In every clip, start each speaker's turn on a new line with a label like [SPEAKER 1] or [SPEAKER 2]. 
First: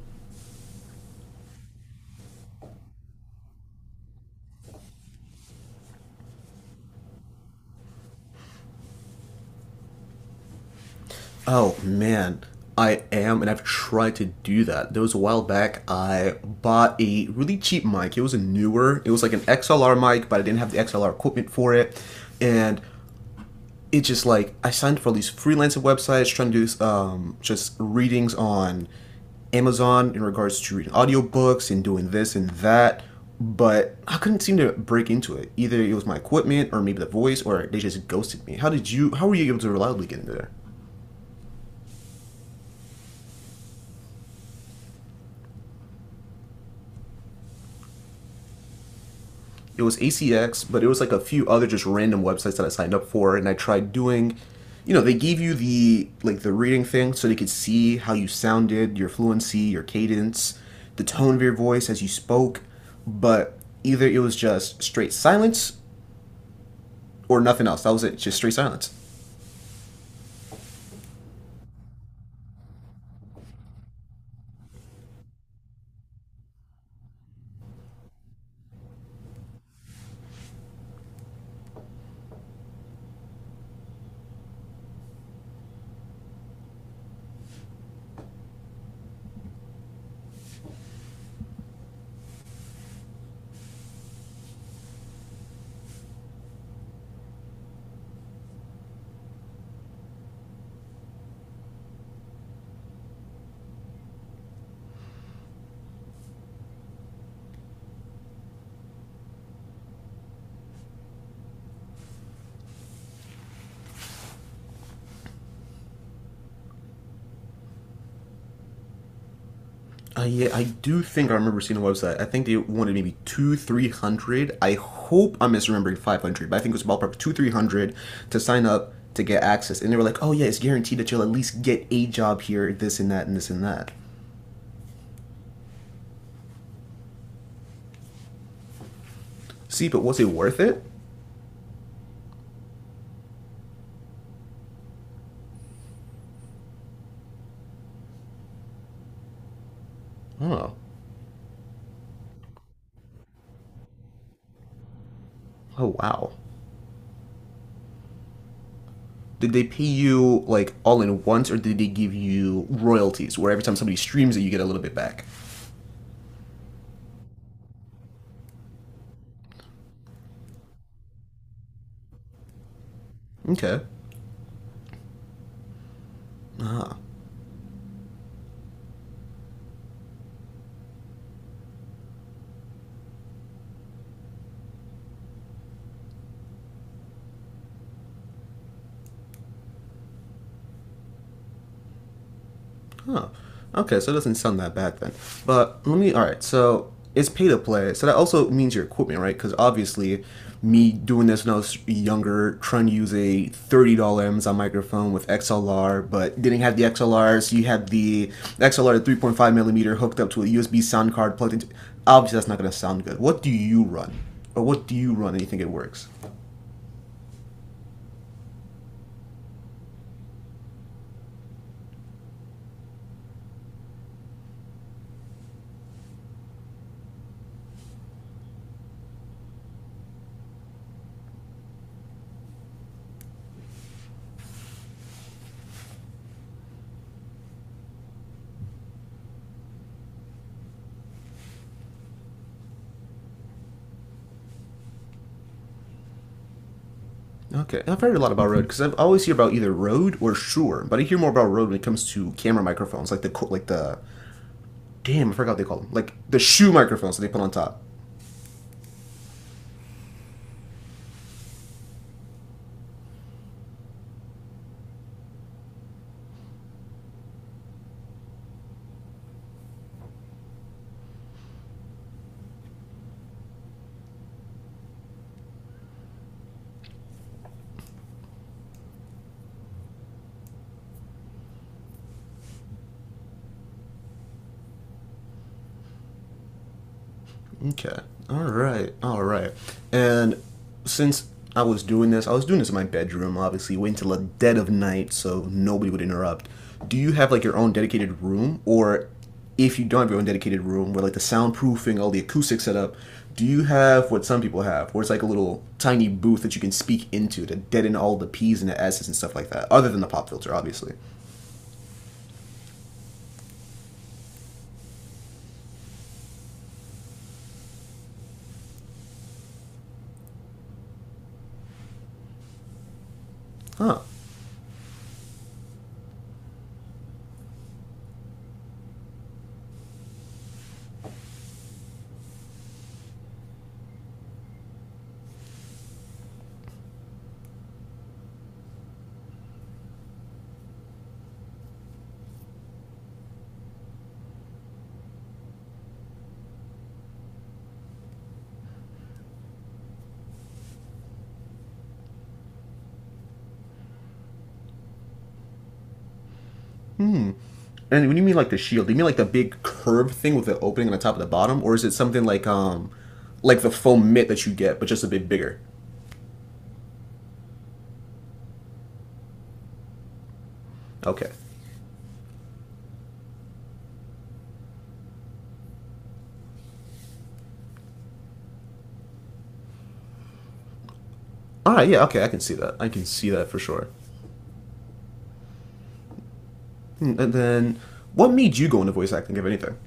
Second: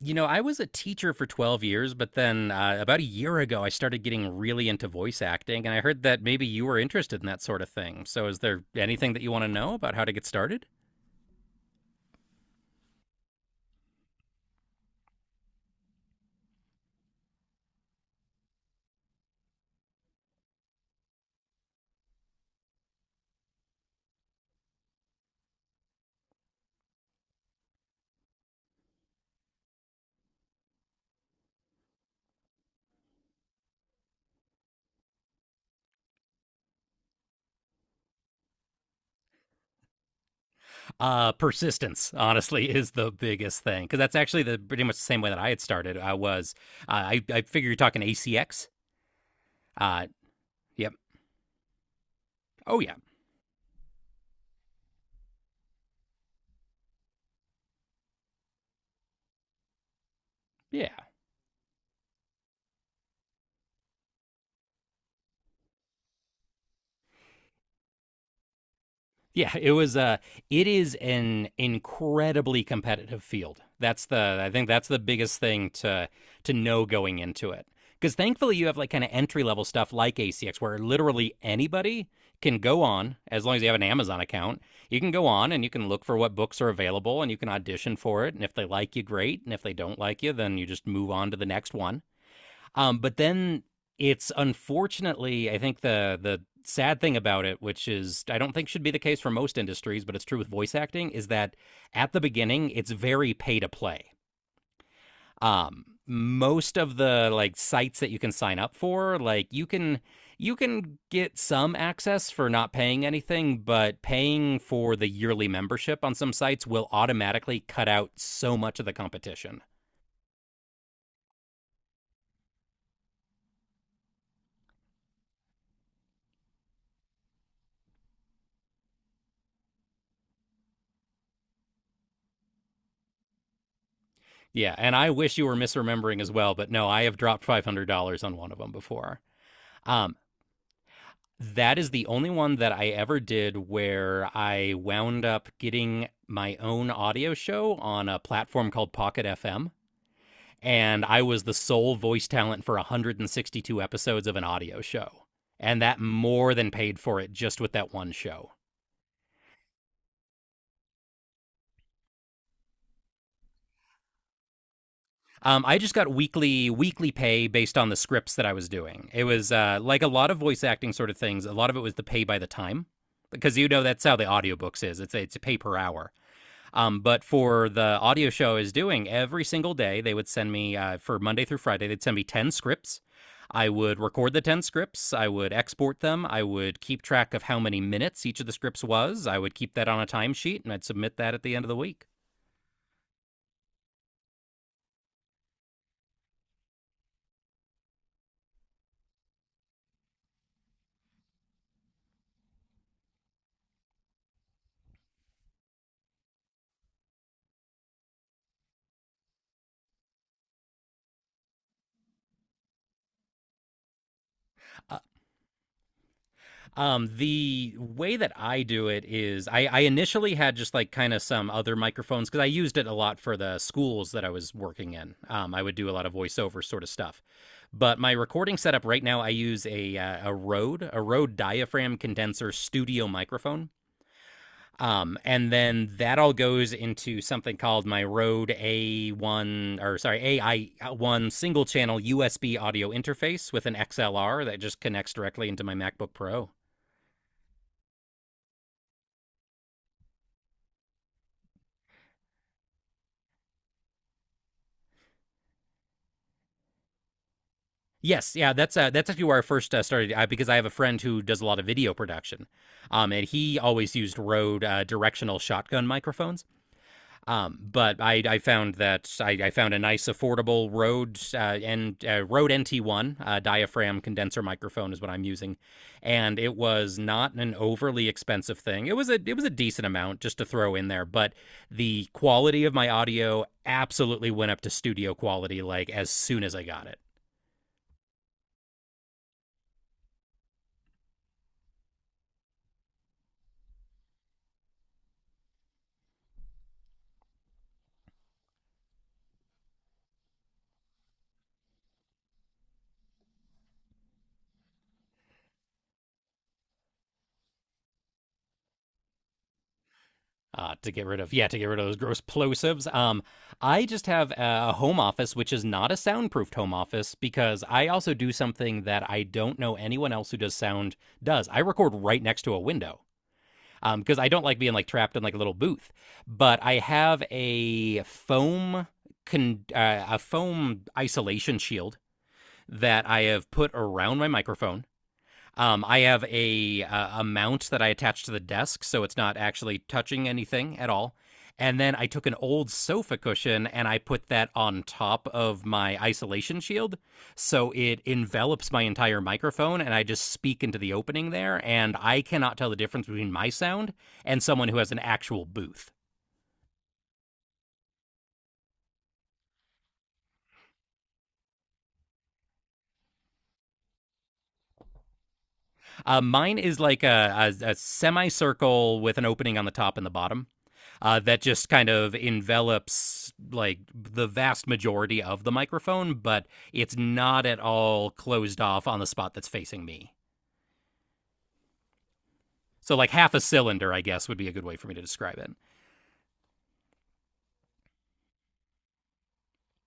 [SPEAKER 1] You know, I was a teacher for 12 years, but then about a year ago, I started getting really into voice acting, and I heard that maybe you were interested in that sort of thing. So, is there anything that you want to know about how to get started?
[SPEAKER 2] Oh man, I am, and I've tried to do that. There was a while back, I bought a really cheap mic. It was like an XLR mic, but I didn't have the XLR equipment for it. And it just like, I signed for all these freelancer websites trying to do just readings on Amazon in regards to reading audiobooks and doing this and that. But I couldn't seem to break into it. Either it was my equipment, or maybe the voice, or they just ghosted me. How did you? How were you able to reliably get into there?
[SPEAKER 1] Persistence, honestly, is the biggest thing because that's actually the pretty much the same way that I had started. I figure you're talking ACX.
[SPEAKER 2] It was
[SPEAKER 1] Uh,
[SPEAKER 2] ACX, but it
[SPEAKER 1] yep.
[SPEAKER 2] was like a few other just random websites that I
[SPEAKER 1] Oh,
[SPEAKER 2] signed
[SPEAKER 1] yeah,
[SPEAKER 2] up for, and I tried doing. You know, they gave you the reading thing so they could see how you sounded, your fluency, your cadence,
[SPEAKER 1] yeah.
[SPEAKER 2] the tone of your voice as you spoke, but either it was just straight silence or nothing else. That was it, just straight silence.
[SPEAKER 1] Yeah, it is an incredibly competitive field. That's the I think that's the biggest thing to know going into it. Cuz thankfully you have like kind of entry level stuff like ACX where literally anybody can go on as long as you have an Amazon account. You can go on and you can look for what books are available and you can audition for it, and if they like you, great, and if they don't like you, then you just move on to the next one. But then it's unfortunately, I think the sad thing about it, which is I don't think should be the case for most industries, but it's true with voice acting, is that at the beginning it's very pay to play. Most of the like sites that you can sign up for, like you can get some access for not paying anything, but paying for the yearly membership on some sites will automatically cut out so much of the competition.
[SPEAKER 2] Yeah, I do think I remember seeing a website. I think they wanted maybe two, 300. I hope I'm misremembering 500, but I think it was ballpark two, 300 to sign up to get access. And they were like, "Oh yeah, it's guaranteed that you'll at least get a job here, this and that, and this and that."
[SPEAKER 1] Yeah, and I wish you were misremembering as well, but no, I have dropped $500 on one of them before.
[SPEAKER 2] See, but
[SPEAKER 1] Um,
[SPEAKER 2] was it worth it?
[SPEAKER 1] that is the only one that I ever did where I wound up getting my own audio show on a platform called Pocket FM,
[SPEAKER 2] Oh,
[SPEAKER 1] and I was the sole voice talent for 162 episodes of an audio show. And
[SPEAKER 2] oh,
[SPEAKER 1] that
[SPEAKER 2] wow.
[SPEAKER 1] more than paid for it just with that one show.
[SPEAKER 2] Did they pay you like all in once, or did they give you royalties, where every time somebody streams it, you get a little bit back?
[SPEAKER 1] I just got weekly pay based on the scripts that I was doing. It was like a lot of voice acting sort of things. A lot of it was the pay by the time because you
[SPEAKER 2] Okay.
[SPEAKER 1] know that's how the audiobooks is. It's a pay per hour.
[SPEAKER 2] Ah,
[SPEAKER 1] But for the audio show I was doing every single day, they would send me for Monday through Friday. They'd send me ten scripts. I would record the 10 scripts. I would export them. I would keep track of how many minutes each of the scripts was. I would keep that on a timesheet, and I'd submit that at the end of the week.
[SPEAKER 2] huh. Okay, so it doesn't sound that bad then. But let me. All right, so it's pay to play. So that also means your equipment, right? Because obviously, me doing this when I was younger, trying to use a $30 Amazon microphone with XLR, but didn't have the XLR, so you had the XLR 3.5 millimeter hooked up to a USB sound card plugged into. Obviously, that's not going to sound good. What do you run, and you think it works?
[SPEAKER 1] The way that I do it is I initially had just like kind of some other microphones because I used it a lot for the schools that I was working in. I would do a lot of voiceover sort of stuff. But my recording setup right now, I use a Rode diaphragm condenser studio microphone. And then that all goes into something called my Rode A1, or sorry, AI1 single channel USB audio interface with an XLR that just connects directly into my MacBook Pro.
[SPEAKER 2] Okay, I've heard a lot about Rode because I always hear about either Rode or Shure, but I hear more about Rode when it comes to camera microphones, like the damn I forgot what they call them, like the shoe microphones that they put on top.
[SPEAKER 1] Yes, yeah, that's actually where I first started because I have a friend who does a lot of video production, and he always used Rode directional shotgun microphones, but I found that I found a nice, affordable Rode NT1 diaphragm condenser microphone is what I'm using, and it was not an overly expensive thing. It was a decent amount just to throw in there, but the quality of my audio absolutely went up to studio quality like as soon as I got it.
[SPEAKER 2] Okay. All right. All right. And since I was doing this in my bedroom, obviously, waiting till the dead of night so nobody would interrupt. Do you have like your own dedicated room, or if you don't have your own dedicated room, where like the soundproofing, all the acoustic setup, do you have what some people have, where it's like a little tiny booth that you can speak into to deaden all the p's and the s's and stuff like that, other than the pop filter,
[SPEAKER 1] To
[SPEAKER 2] obviously?
[SPEAKER 1] get rid of yeah to get rid of those gross plosives. I just have a home office which is not a soundproofed home office because I also do something that I don't know anyone else who does sound does. I record right next to a window
[SPEAKER 2] Huh.
[SPEAKER 1] because I don't like being like trapped in like a little booth. But I have a foam isolation shield that I have put around my microphone. I have a mount that I attach to the desk, so it's not actually touching anything at all. And then I took an old sofa cushion and I put that on top of my isolation shield. So it envelops my entire microphone, and I just speak into the opening there. And I cannot tell the difference between my sound and someone who has an actual booth.
[SPEAKER 2] And when you mean like the shield, do you mean like the big curved thing with the opening on the top of the bottom, or is it something like the foam mitt that you get, but just a bit bigger?
[SPEAKER 1] Mine is like a semicircle with an opening on the top and the bottom
[SPEAKER 2] Okay.
[SPEAKER 1] that just kind of envelops like the vast majority of the microphone, but it's not at all closed off on the spot that's facing me.
[SPEAKER 2] All right. Yeah. Okay. I can see that. I
[SPEAKER 1] So,
[SPEAKER 2] can
[SPEAKER 1] like
[SPEAKER 2] see
[SPEAKER 1] half a
[SPEAKER 2] that for sure.
[SPEAKER 1] cylinder, I guess, would be a good way for me to describe it.
[SPEAKER 2] Hmm, and then, what made you go into voice acting, if anything?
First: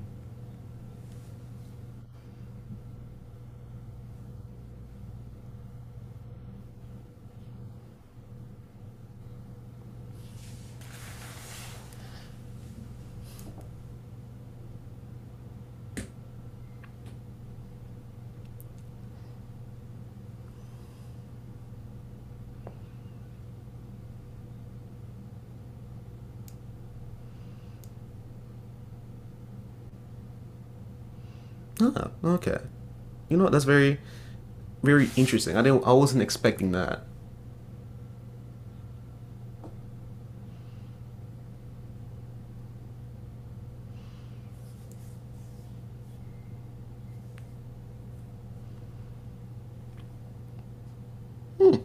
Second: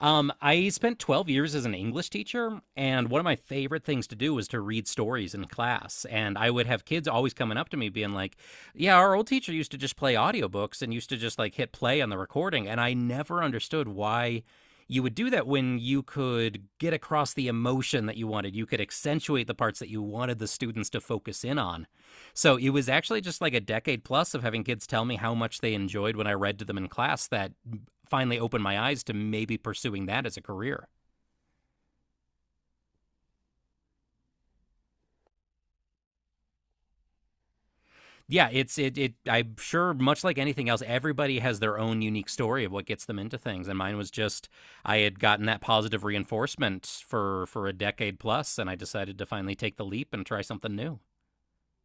[SPEAKER 1] I spent 12 years as an English teacher, and one of my favorite things to do was to read stories in class. And I would have kids always coming up to me being like, "Yeah, our old teacher used to just play audiobooks and used to just like hit play on the recording." And I never understood why you would do that when you could get across the emotion that you wanted. You could accentuate the parts that you wanted the students to focus in on. So it was actually just like a decade plus of having kids tell me how much they enjoyed when I read to them in class that finally opened my eyes to maybe pursuing that as a career.
[SPEAKER 2] Ah. Okay. You know what? That's very, very interesting. I didn't. I wasn't expecting that.
[SPEAKER 1] Yeah, it I'm sure much like anything else everybody has their own unique story of what gets them into things, and mine was just I had gotten that positive reinforcement for a decade plus, and I decided to finally take the leap and try something new.
[SPEAKER 2] Hmm.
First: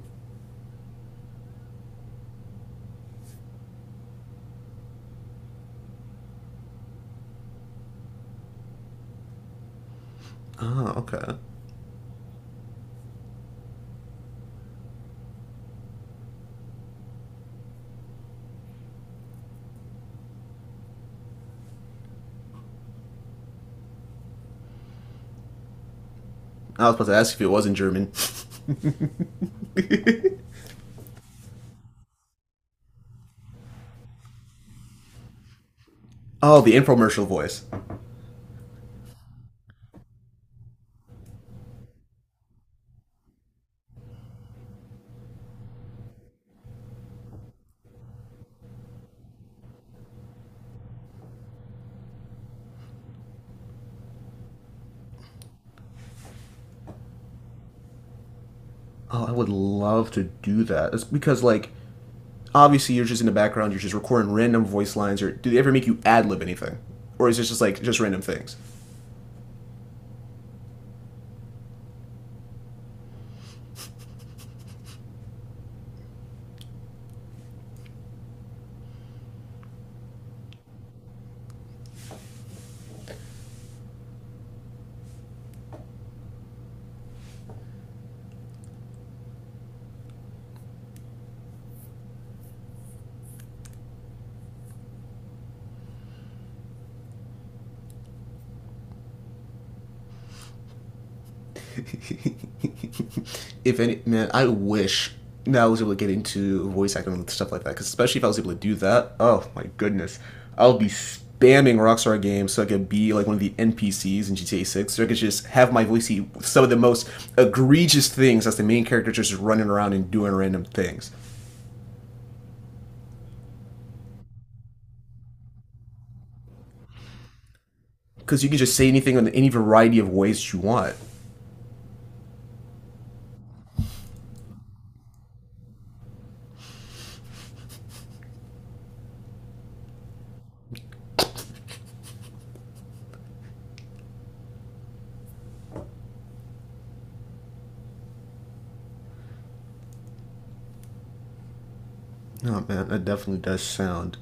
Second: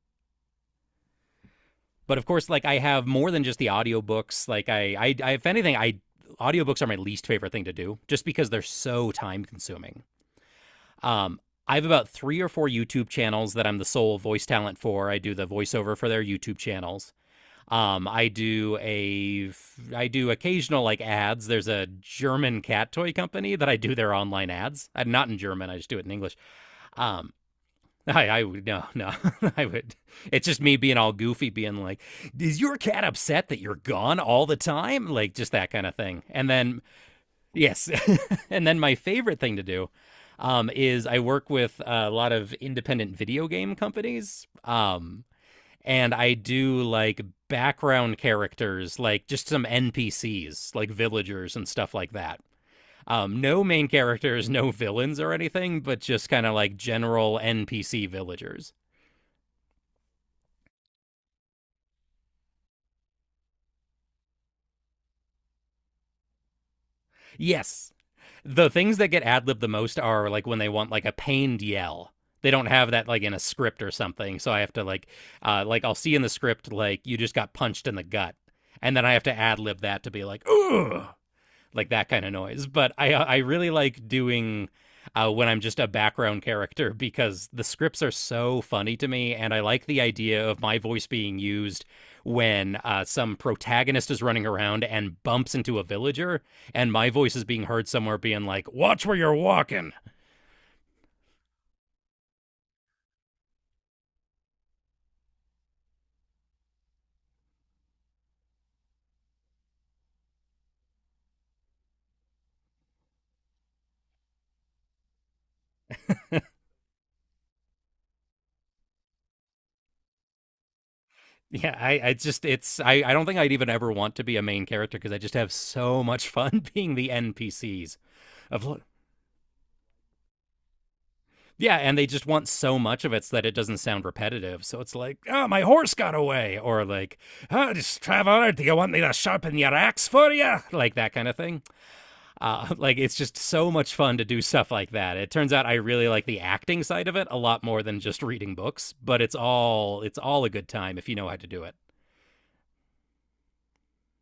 [SPEAKER 1] But of course like I have more than just the audiobooks like I, if anything, I audiobooks are my least favorite thing to do just because they're so time consuming.
[SPEAKER 2] Ah. Okay.
[SPEAKER 1] Um, I have about three or four YouTube channels that I'm the sole voice talent for. I do the voiceover for their YouTube channels. Um, I do a I do occasional like ads. There's a German cat toy company that I do their online ads. I'm not in German. I just do it in English.
[SPEAKER 2] I was about to
[SPEAKER 1] Um,
[SPEAKER 2] ask if it was in German.
[SPEAKER 1] I would. No, no. I would. It's just me being all goofy, being like, "Is your cat upset that you're gone all the time?" Like just that kind of thing. And
[SPEAKER 2] Oh, the
[SPEAKER 1] then
[SPEAKER 2] infomercial voice.
[SPEAKER 1] yes. And then my favorite thing to do is I work with a lot of independent video game companies. And I do like background characters, like just some NPCs, like villagers and stuff like that. No main characters, no villains or anything, but just kind of like general NPC villagers.
[SPEAKER 2] Oh, I would love to do that. It's because like obviously, you're just in the background. You're just recording random voice lines. Or do they ever make you ad lib anything, or is it just like
[SPEAKER 1] Yes.
[SPEAKER 2] just random things?
[SPEAKER 1] The things that get ad libbed the most are like when they want like a pained yell. They don't have that like in a script or something. So I have to like I'll see in the script like you just got punched in the gut, and then I have to ad lib that to be like, ugh, like that kind of noise. But I really like doing when I'm just a background character because the scripts are so funny to me, and I like the idea of my voice being used when some protagonist is running around and bumps into a villager, and my voice is being heard somewhere being like, "Watch where you're walking."
[SPEAKER 2] If any, man, I wish that I was able to get into voice acting and stuff like that. Because especially if I was able to do that, oh my goodness, I'll be spamming Rockstar Games so I could be like one of the NPCs in GTA 6. So I could just have my voice see some of the most egregious things as the main character just running around and doing random things.
[SPEAKER 1] Yeah, I don't think I'd even ever want to be a main character because I just have so much fun being the NPCs
[SPEAKER 2] Because you can just
[SPEAKER 1] of.
[SPEAKER 2] say anything in any variety of ways you want.
[SPEAKER 1] Yeah, and they just want so much of it so that it doesn't sound repetitive. So it's like, oh, my horse got away, or like, oh, just traveler, do you want me to sharpen your axe for you? Like that kind of thing. Like it's just so much fun to do stuff like that. It turns out I really like the acting side of it a lot more than just reading books, but it's all a good time if you know how to do it.
[SPEAKER 2] No, man, that definitely does sound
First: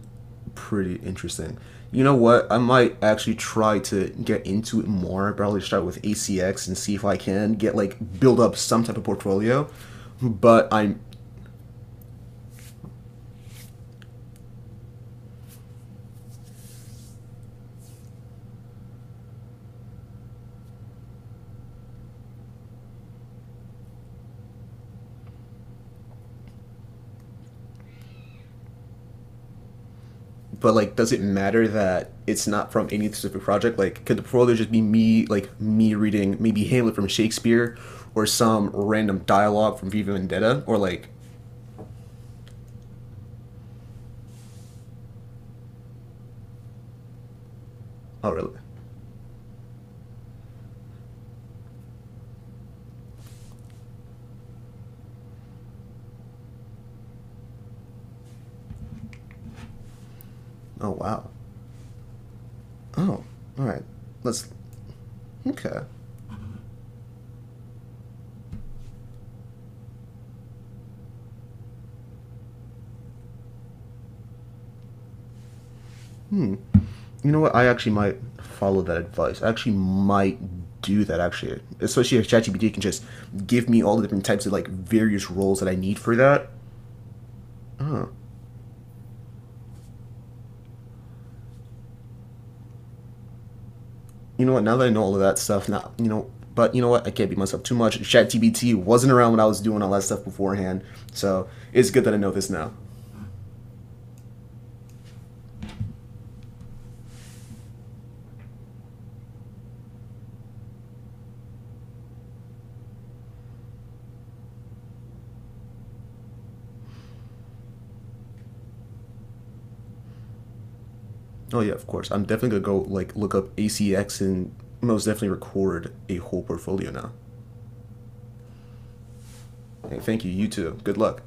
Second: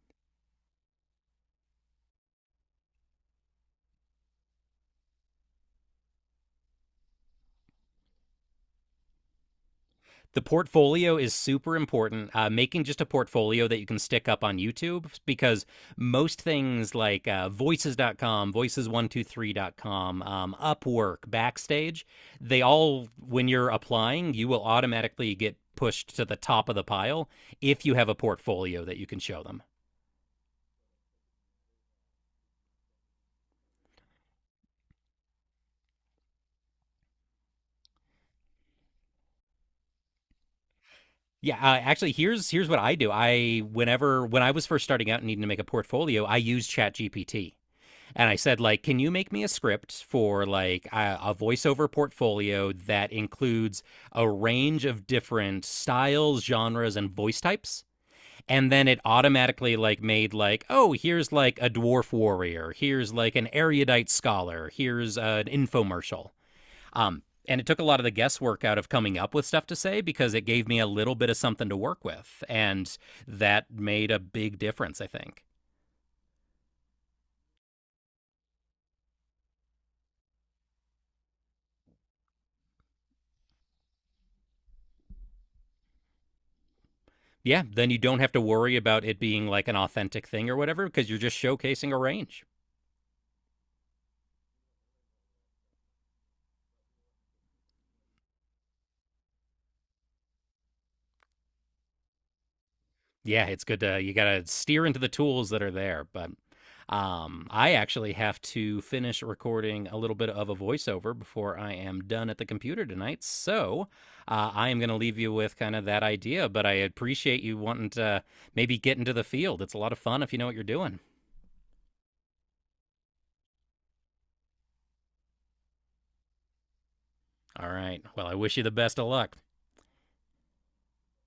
[SPEAKER 2] pretty interesting. You know what? I might actually try to get into it more. Probably start with ACX and see if I can get like build up some type of portfolio.
[SPEAKER 1] The
[SPEAKER 2] But I'm,
[SPEAKER 1] portfolio is super important. Making just a portfolio that you can stick up on YouTube because most things like Voices.com, voices123.com, 123.com, Upwork, Backstage, they all, when you're applying, you will automatically get pushed to the top of the pile if you have a portfolio that you can show them.
[SPEAKER 2] but like, does it matter that it's not from any specific project? Like, could the portfolio just be me, like me reading maybe Hamlet from Shakespeare, or some random dialogue from Viva Vendetta, or like,
[SPEAKER 1] Yeah, actually, here's what I do. I whenever when I was first starting out and needing to make a portfolio, I used ChatGPT, and
[SPEAKER 2] oh
[SPEAKER 1] I
[SPEAKER 2] really?
[SPEAKER 1] said, like, can you make me a script for like a voiceover portfolio that includes a range of different styles, genres, and voice types? And then it automatically like made like,
[SPEAKER 2] Oh
[SPEAKER 1] oh,
[SPEAKER 2] wow.
[SPEAKER 1] here's like a dwarf warrior, here's
[SPEAKER 2] Oh,
[SPEAKER 1] like an
[SPEAKER 2] all right.
[SPEAKER 1] erudite
[SPEAKER 2] Let's.
[SPEAKER 1] scholar, here's an
[SPEAKER 2] Okay.
[SPEAKER 1] infomercial. Um, and it took a lot of the guesswork out of coming up with stuff to say because it gave me a little bit of something to work with, and that made a big difference, I think.
[SPEAKER 2] Hmm. You know what? I actually might follow that advice. I actually might do that actually. Especially if ChatGPT can just give me all the different types of like various roles that I need for that.
[SPEAKER 1] Yeah, then you
[SPEAKER 2] Oh.
[SPEAKER 1] don't have to worry about it being like an authentic thing or whatever because you're just showcasing a range.
[SPEAKER 2] You know what? Now that I know all of that stuff, now you know. But you know what? I can't beat myself too much. ChatGPT wasn't around when I was doing all that stuff beforehand, so it's good that I know this now.
[SPEAKER 1] Yeah, it's good to you got to steer into the tools that are there, but I actually have to finish recording a little bit of a voiceover before I am done at the computer tonight. So I am going to leave you with kind of that idea, but I appreciate you wanting to maybe get into the field. It's a lot of fun if you know what you're doing.
[SPEAKER 2] Oh yeah, of course. I'm definitely gonna go like look up ACX and most definitely record a whole portfolio now.
[SPEAKER 1] All right. Well, I wish you the best of luck.
[SPEAKER 2] Hey, thank you. You too. Good luck.